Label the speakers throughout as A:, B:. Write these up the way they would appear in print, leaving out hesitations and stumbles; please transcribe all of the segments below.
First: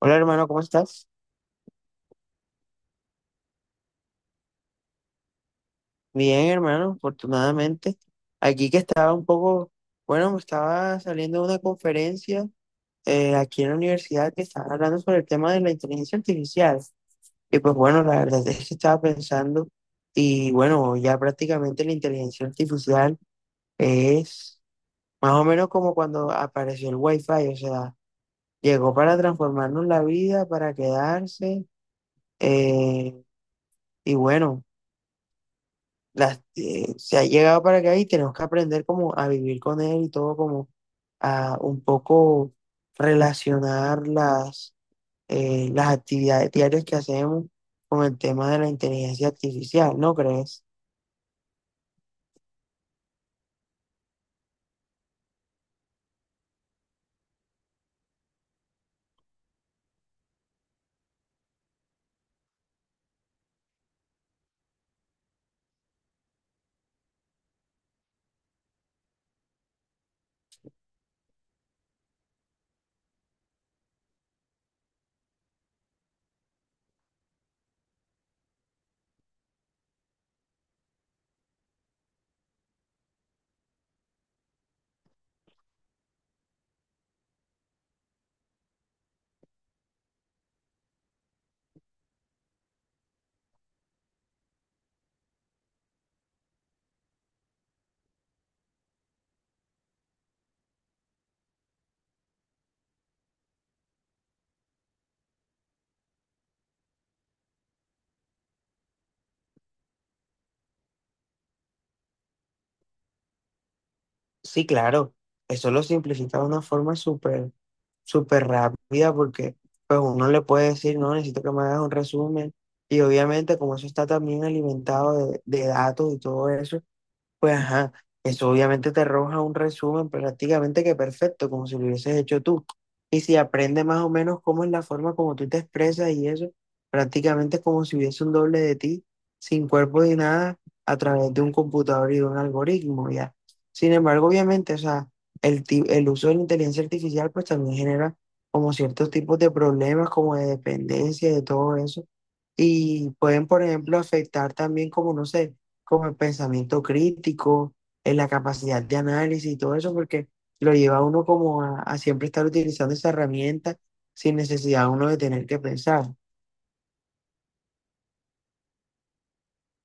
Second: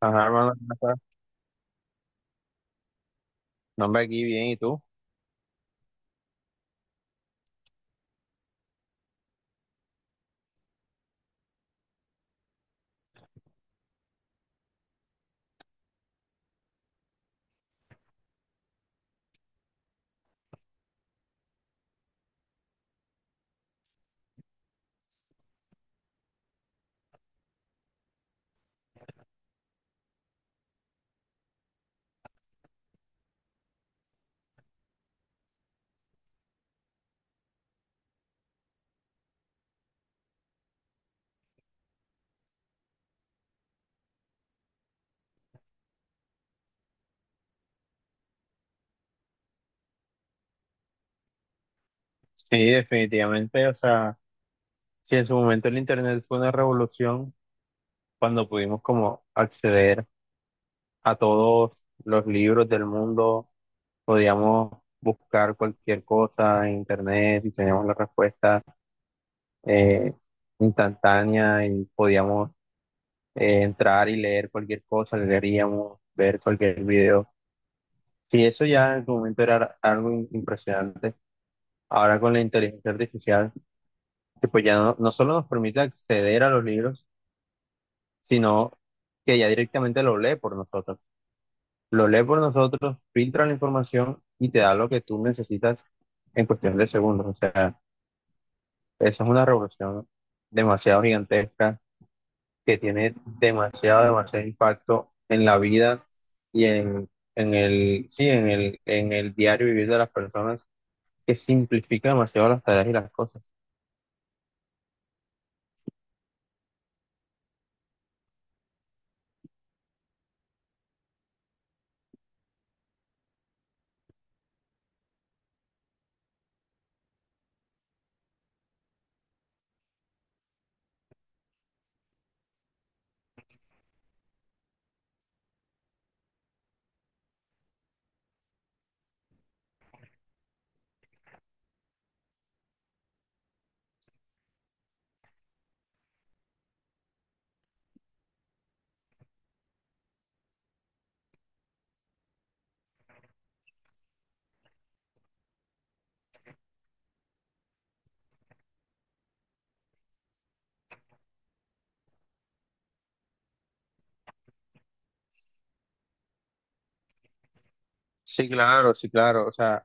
A: Hola
B: Ajá,
A: hermano,
B: hermano,
A: ¿cómo
B: ¿cómo
A: estás?
B: no, hombre, aquí bien, ¿y tú?
A: Bien hermano, afortunadamente. Aquí que estaba un poco, bueno, me estaba saliendo de una conferencia aquí en la universidad que estaba hablando sobre el tema de la inteligencia artificial. Y pues bueno, la verdad es que estaba pensando y bueno, ya prácticamente la inteligencia artificial es más o menos como cuando apareció el Wi-Fi, o sea, llegó para transformarnos la vida, para quedarse eh, y bueno, las se ha llegado para acá y tenemos que aprender como a vivir con él y todo como a un poco relacionar las las actividades diarias que hacemos con el tema de la inteligencia artificial, ¿no crees?
B: Sí, definitivamente, o sea, si en su momento el Internet fue una revolución, cuando pudimos como acceder a todos los libros del mundo, podíamos buscar cualquier cosa en Internet y teníamos la respuesta eh, instantánea y podíamos entrar y leer cualquier cosa, leeríamos, ver cualquier video. Sí, eso ya en su momento era algo impresionante. Ahora con la inteligencia artificial, que pues ya no, no solo nos permite acceder a los libros, sino que ya directamente lo lee por nosotros. Lo lee por nosotros, filtra la información y te da lo que tú necesitas en cuestión de segundos. O sea, esa es una revolución demasiado gigantesca que tiene demasiado, demasiado impacto en la vida y en el, sí, en el diario vivir de las personas, que simplifica demasiado las tareas y las cosas.
A: Sí, claro, eso lo simplifica de una forma súper, súper rápida porque pues uno le puede decir, no, necesito que me hagas un resumen y obviamente como eso está también alimentado de datos y todo eso. Pues ajá, eso obviamente te arroja un resumen prácticamente que perfecto, como si lo hubieses hecho tú. Y si aprende más o menos cómo es la forma como tú te expresas y eso, prácticamente es como si hubiese un doble de ti, sin cuerpo ni nada, a través de un computador y de un algoritmo, ya. Sin embargo, obviamente, o sea, el uso de la inteligencia artificial pues también genera como ciertos tipos de problemas, como de dependencia, de todo eso. Y pueden, por ejemplo, afectar también como, no sé, como el pensamiento crítico, en la capacidad de análisis y todo eso, porque lo lleva a uno como a siempre estar utilizando esa herramienta sin necesidad uno de tener que pensar.
B: Sí, claro, sí, claro. O sea,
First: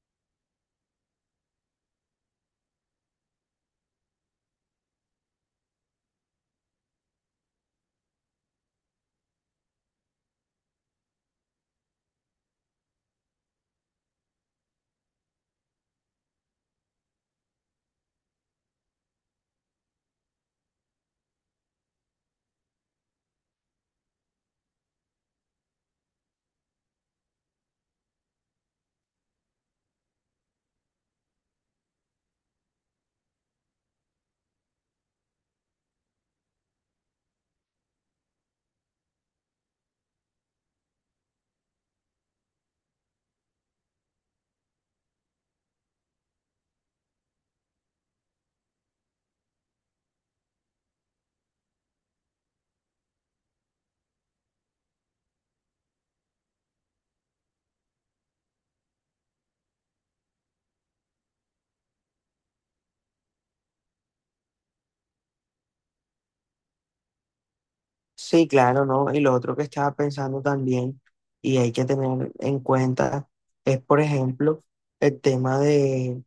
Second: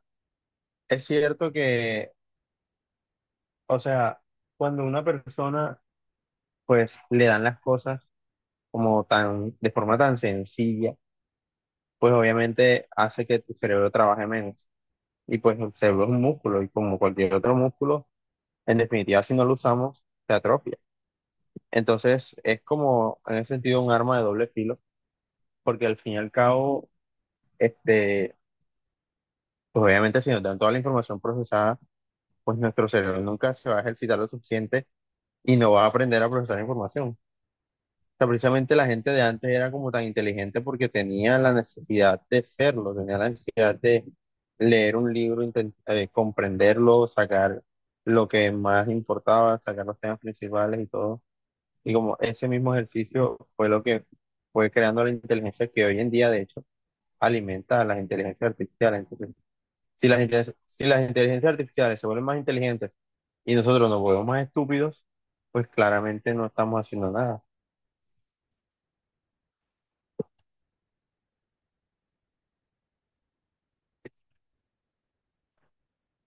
B: es cierto que o sea, cuando una persona pues le dan las cosas como tan, de forma tan sencilla, pues obviamente hace que tu cerebro trabaje menos. Y pues el cerebro es un músculo y como cualquier otro músculo, en definitiva si no lo usamos, se atrofia. Entonces es como en ese sentido un arma de doble filo, porque al fin y al cabo, este, pues obviamente si nos dan toda la información procesada, pues nuestro cerebro nunca se va a ejercitar lo suficiente y no va a aprender a procesar información. Sea, precisamente la gente de antes era como tan inteligente porque tenía la necesidad de serlo, tenía la necesidad de leer un libro, comprenderlo, sacar lo que más importaba, sacar los temas principales y todo. Y como ese mismo ejercicio fue lo que fue creando la inteligencia que hoy en día, de hecho, alimenta a las inteligencias artificiales. Entonces, si las inteligencias artificiales se vuelven más inteligentes y nosotros nos volvemos más estúpidos, pues claramente no estamos haciendo nada.
A: Sí, claro, ¿no? Y lo otro que estaba pensando también y hay que tener en cuenta es, por ejemplo, el tema de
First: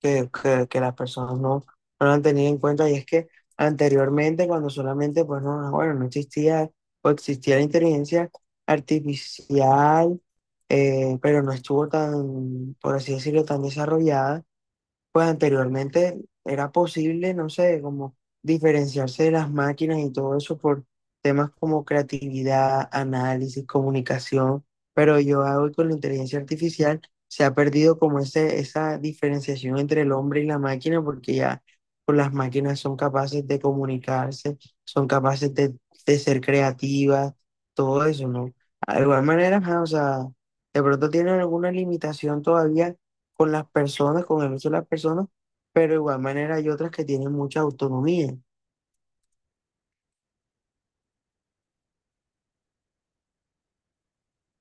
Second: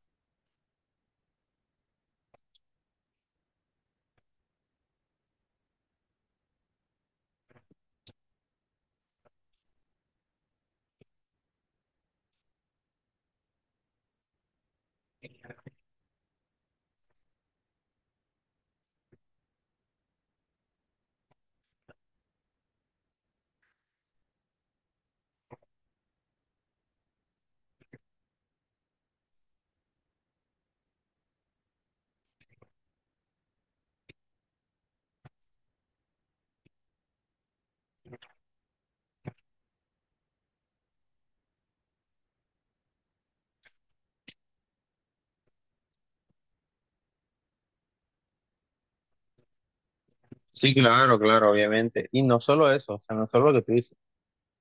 A: que las personas no lo han tenido en cuenta y es que anteriormente cuando solamente pues no, ah, bueno, no existía o existía la inteligencia artificial, pero no estuvo tan, por así decirlo, tan desarrollada, pues anteriormente era posible, no sé, como diferenciarse de las máquinas y todo eso por temas como creatividad, análisis, comunicación, pero yo hoy con la inteligencia artificial se ha perdido como esa diferenciación entre el hombre y la máquina porque ya pues las máquinas son capaces de comunicarse, son capaces de ser creativas, todo eso, ¿no? Ah, de igual manera, ajá, o sea, de pronto tienen alguna limitación todavía con las personas, con el uso de las personas, pero de igual manera hay otras que tienen mucha autonomía,
B: Sí, claro, claro, obviamente. Y no solo eso, o sea, no solo lo que tú dices,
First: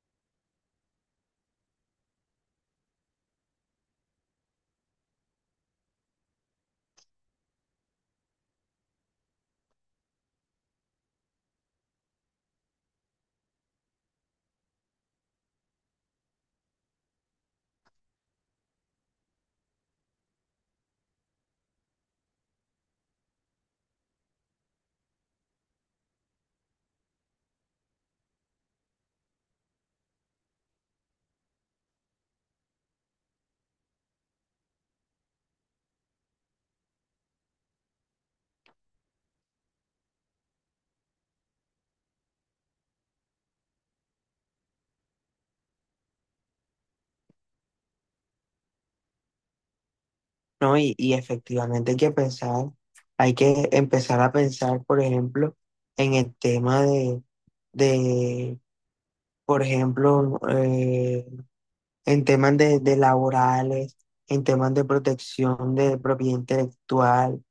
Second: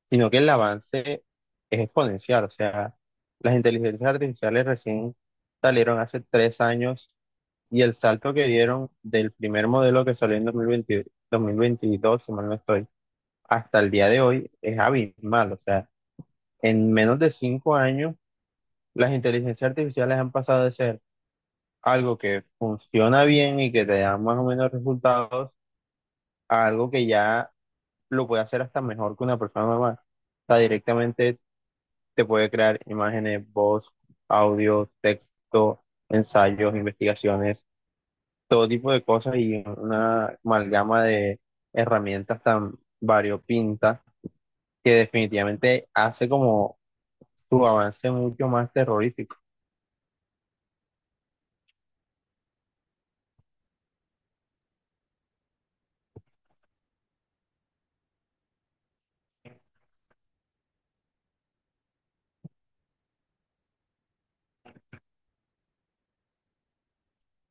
B: sino que el avance es exponencial. O sea, las inteligencias artificiales recién salieron hace 3 años y el salto que dieron del primer modelo que salió en 2020 2022, si mal no estoy, hasta el día de hoy es abismal. O sea, en menos de 5 años, las inteligencias artificiales han pasado de ser algo que funciona bien y que te da más o menos resultados a algo que ya lo puede hacer hasta mejor que una persona normal. O sea, directamente te puede crear imágenes, voz, audio, texto, ensayos, investigaciones, todo tipo de cosas y una amalgama de herramientas tan variopintas que definitivamente hace como tu avance mucho más terrorífico.
A: ¿no? Y efectivamente hay que pensar, hay que empezar a pensar, por ejemplo, en el tema de, por ejemplo, en temas de laborales, en temas de protección de propiedad intelectual.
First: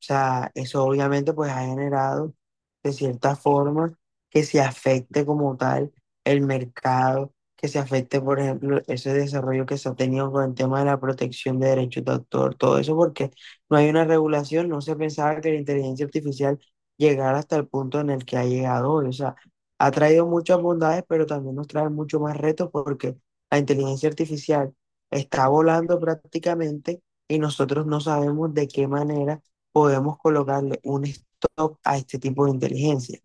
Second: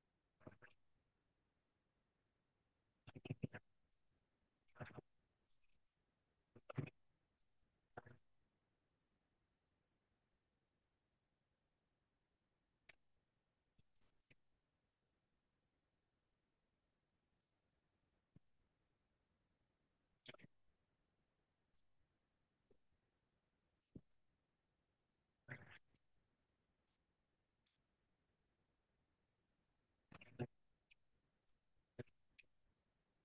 A: O sea, eso obviamente pues ha generado de cierta forma que se afecte como tal el mercado, que se afecte, por ejemplo, ese desarrollo que se ha tenido con el tema de la protección de derechos de autor, todo eso porque no hay una regulación, no se pensaba que la inteligencia artificial llegara hasta el punto en el que ha llegado hoy. O sea, ha traído muchas bondades, pero también nos trae mucho más retos porque la inteligencia artificial está volando prácticamente y nosotros no sabemos de qué manera podemos colocarle un stop a este tipo de inteligencia.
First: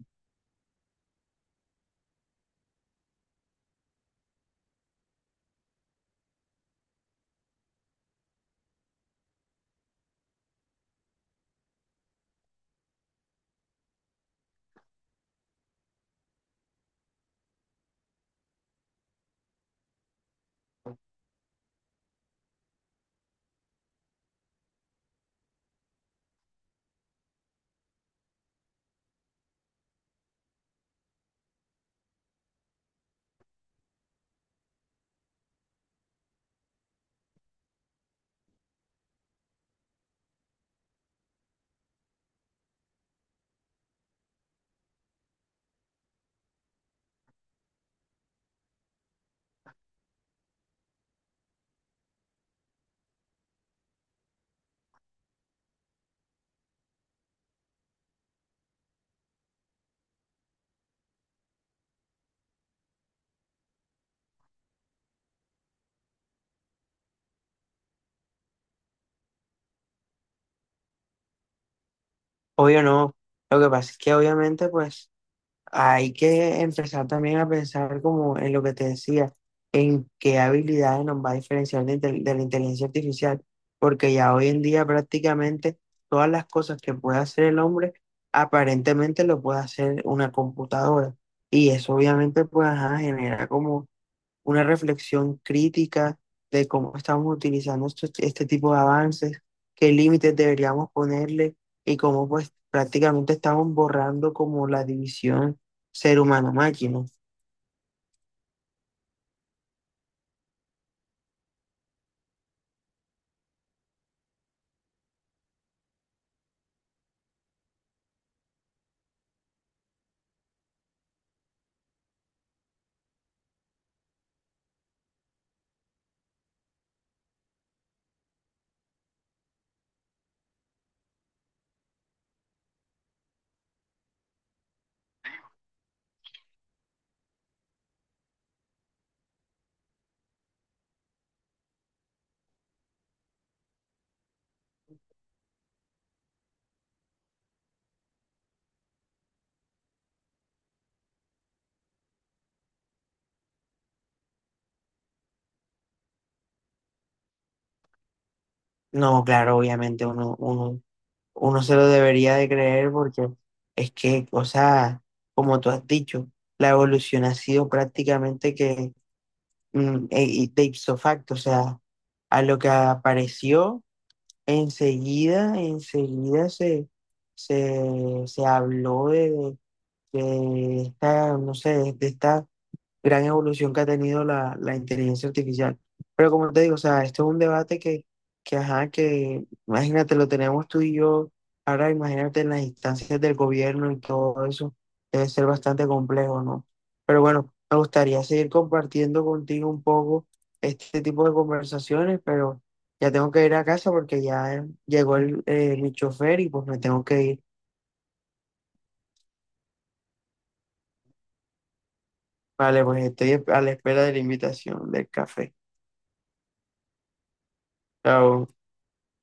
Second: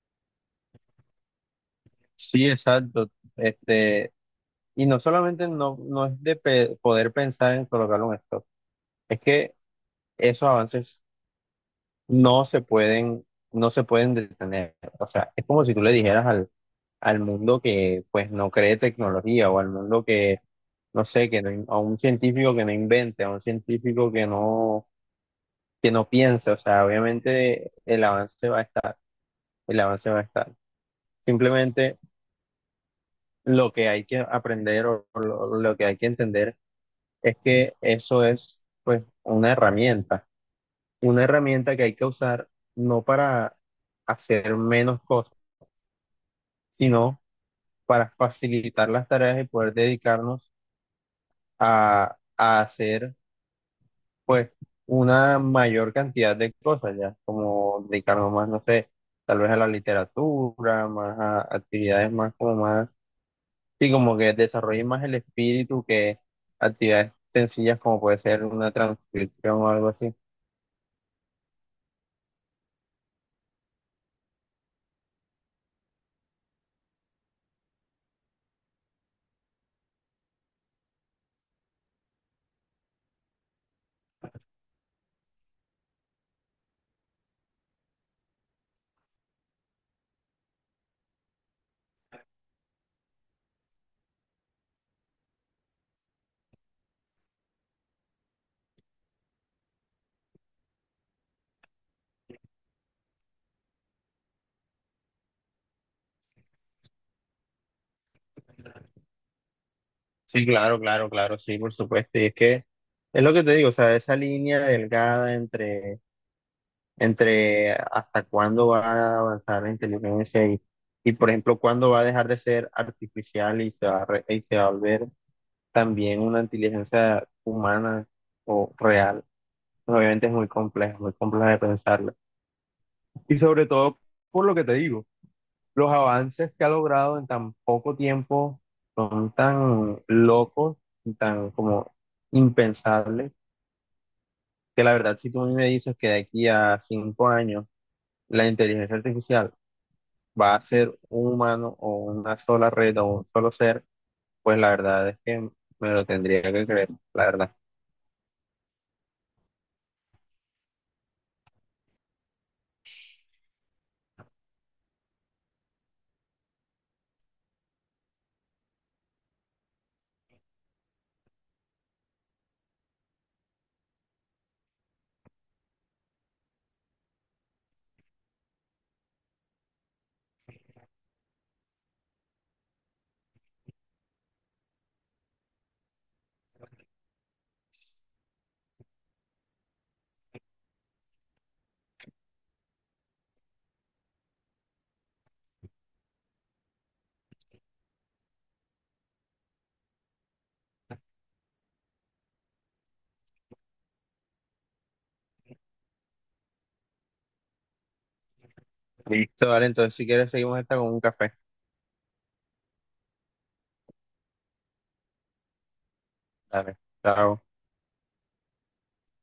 B: Sí, exacto. Este, y no solamente no es de poder pensar en colocarlo en esto, es que esos avances no se pueden, no se pueden detener. O sea, es como si tú le dijeras al mundo que pues no cree tecnología o al mundo que, no sé, que no in- a un científico que no invente, a un científico que no piense. O sea, obviamente el avance va a estar, el avance va a estar. Simplemente lo que hay que aprender o lo que hay que entender es que eso es pues una herramienta que hay que usar no para hacer menos cosas sino para facilitar las tareas y poder dedicarnos a hacer pues una mayor cantidad de cosas ya, como dedicarnos más, no sé, tal vez a la literatura, más a actividades más como más, sí, como que desarrollen más el espíritu que actividades sencillas como puede ser una transcripción o algo así.
A: Obvio no. Lo que pasa es que obviamente pues hay que empezar también a pensar como en lo que te decía, en qué habilidades nos va a diferenciar de la inteligencia artificial, porque ya hoy en día prácticamente todas las cosas que puede hacer el hombre aparentemente lo puede hacer una computadora. Y eso obviamente pues ajá, genera como una reflexión crítica de cómo estamos utilizando este tipo de avances, qué límites deberíamos ponerle y cómo pues prácticamente estamos borrando como la división ser humano-máquina.
B: Sí, claro, claro, claro, sí, por supuesto. Y es que es lo que te digo, o sea, esa línea delgada entre hasta cuándo va a avanzar la inteligencia y, por ejemplo, cuándo va a dejar de ser artificial y se va a volver también una inteligencia humana o real. Obviamente es muy complejo de pensarlo. Y sobre todo, por lo que te digo, los avances que ha logrado en tan poco tiempo son tan locos y tan como impensables que la verdad, si tú a mí me dices que de aquí a 5 años, la inteligencia artificial va a ser un humano o una sola red o un solo ser, pues la verdad es que me lo tendría que creer, la verdad.
A: No, claro, obviamente uno, uno, uno se lo debería de creer porque es que, o sea, como tú has dicho, la evolución ha sido prácticamente que y de ipso facto, o sea, a lo que apareció enseguida, enseguida se habló de esta, no sé, de esta gran evolución que ha tenido la inteligencia artificial. Pero como te digo, o sea, esto es un debate ajá, que imagínate, lo tenemos tú y yo, ahora imagínate en las instancias del gobierno y todo eso, debe ser bastante complejo, ¿no? Pero bueno, me gustaría seguir compartiendo contigo un poco este tipo de conversaciones, pero ya tengo que ir a casa porque ya llegó mi chofer y pues me tengo que ir.
B: Listo, vale, entonces si quieres seguimos esta con un café.
A: Vale, pues estoy a la espera de la invitación del café.
B: Dale, chao.
A: Chao.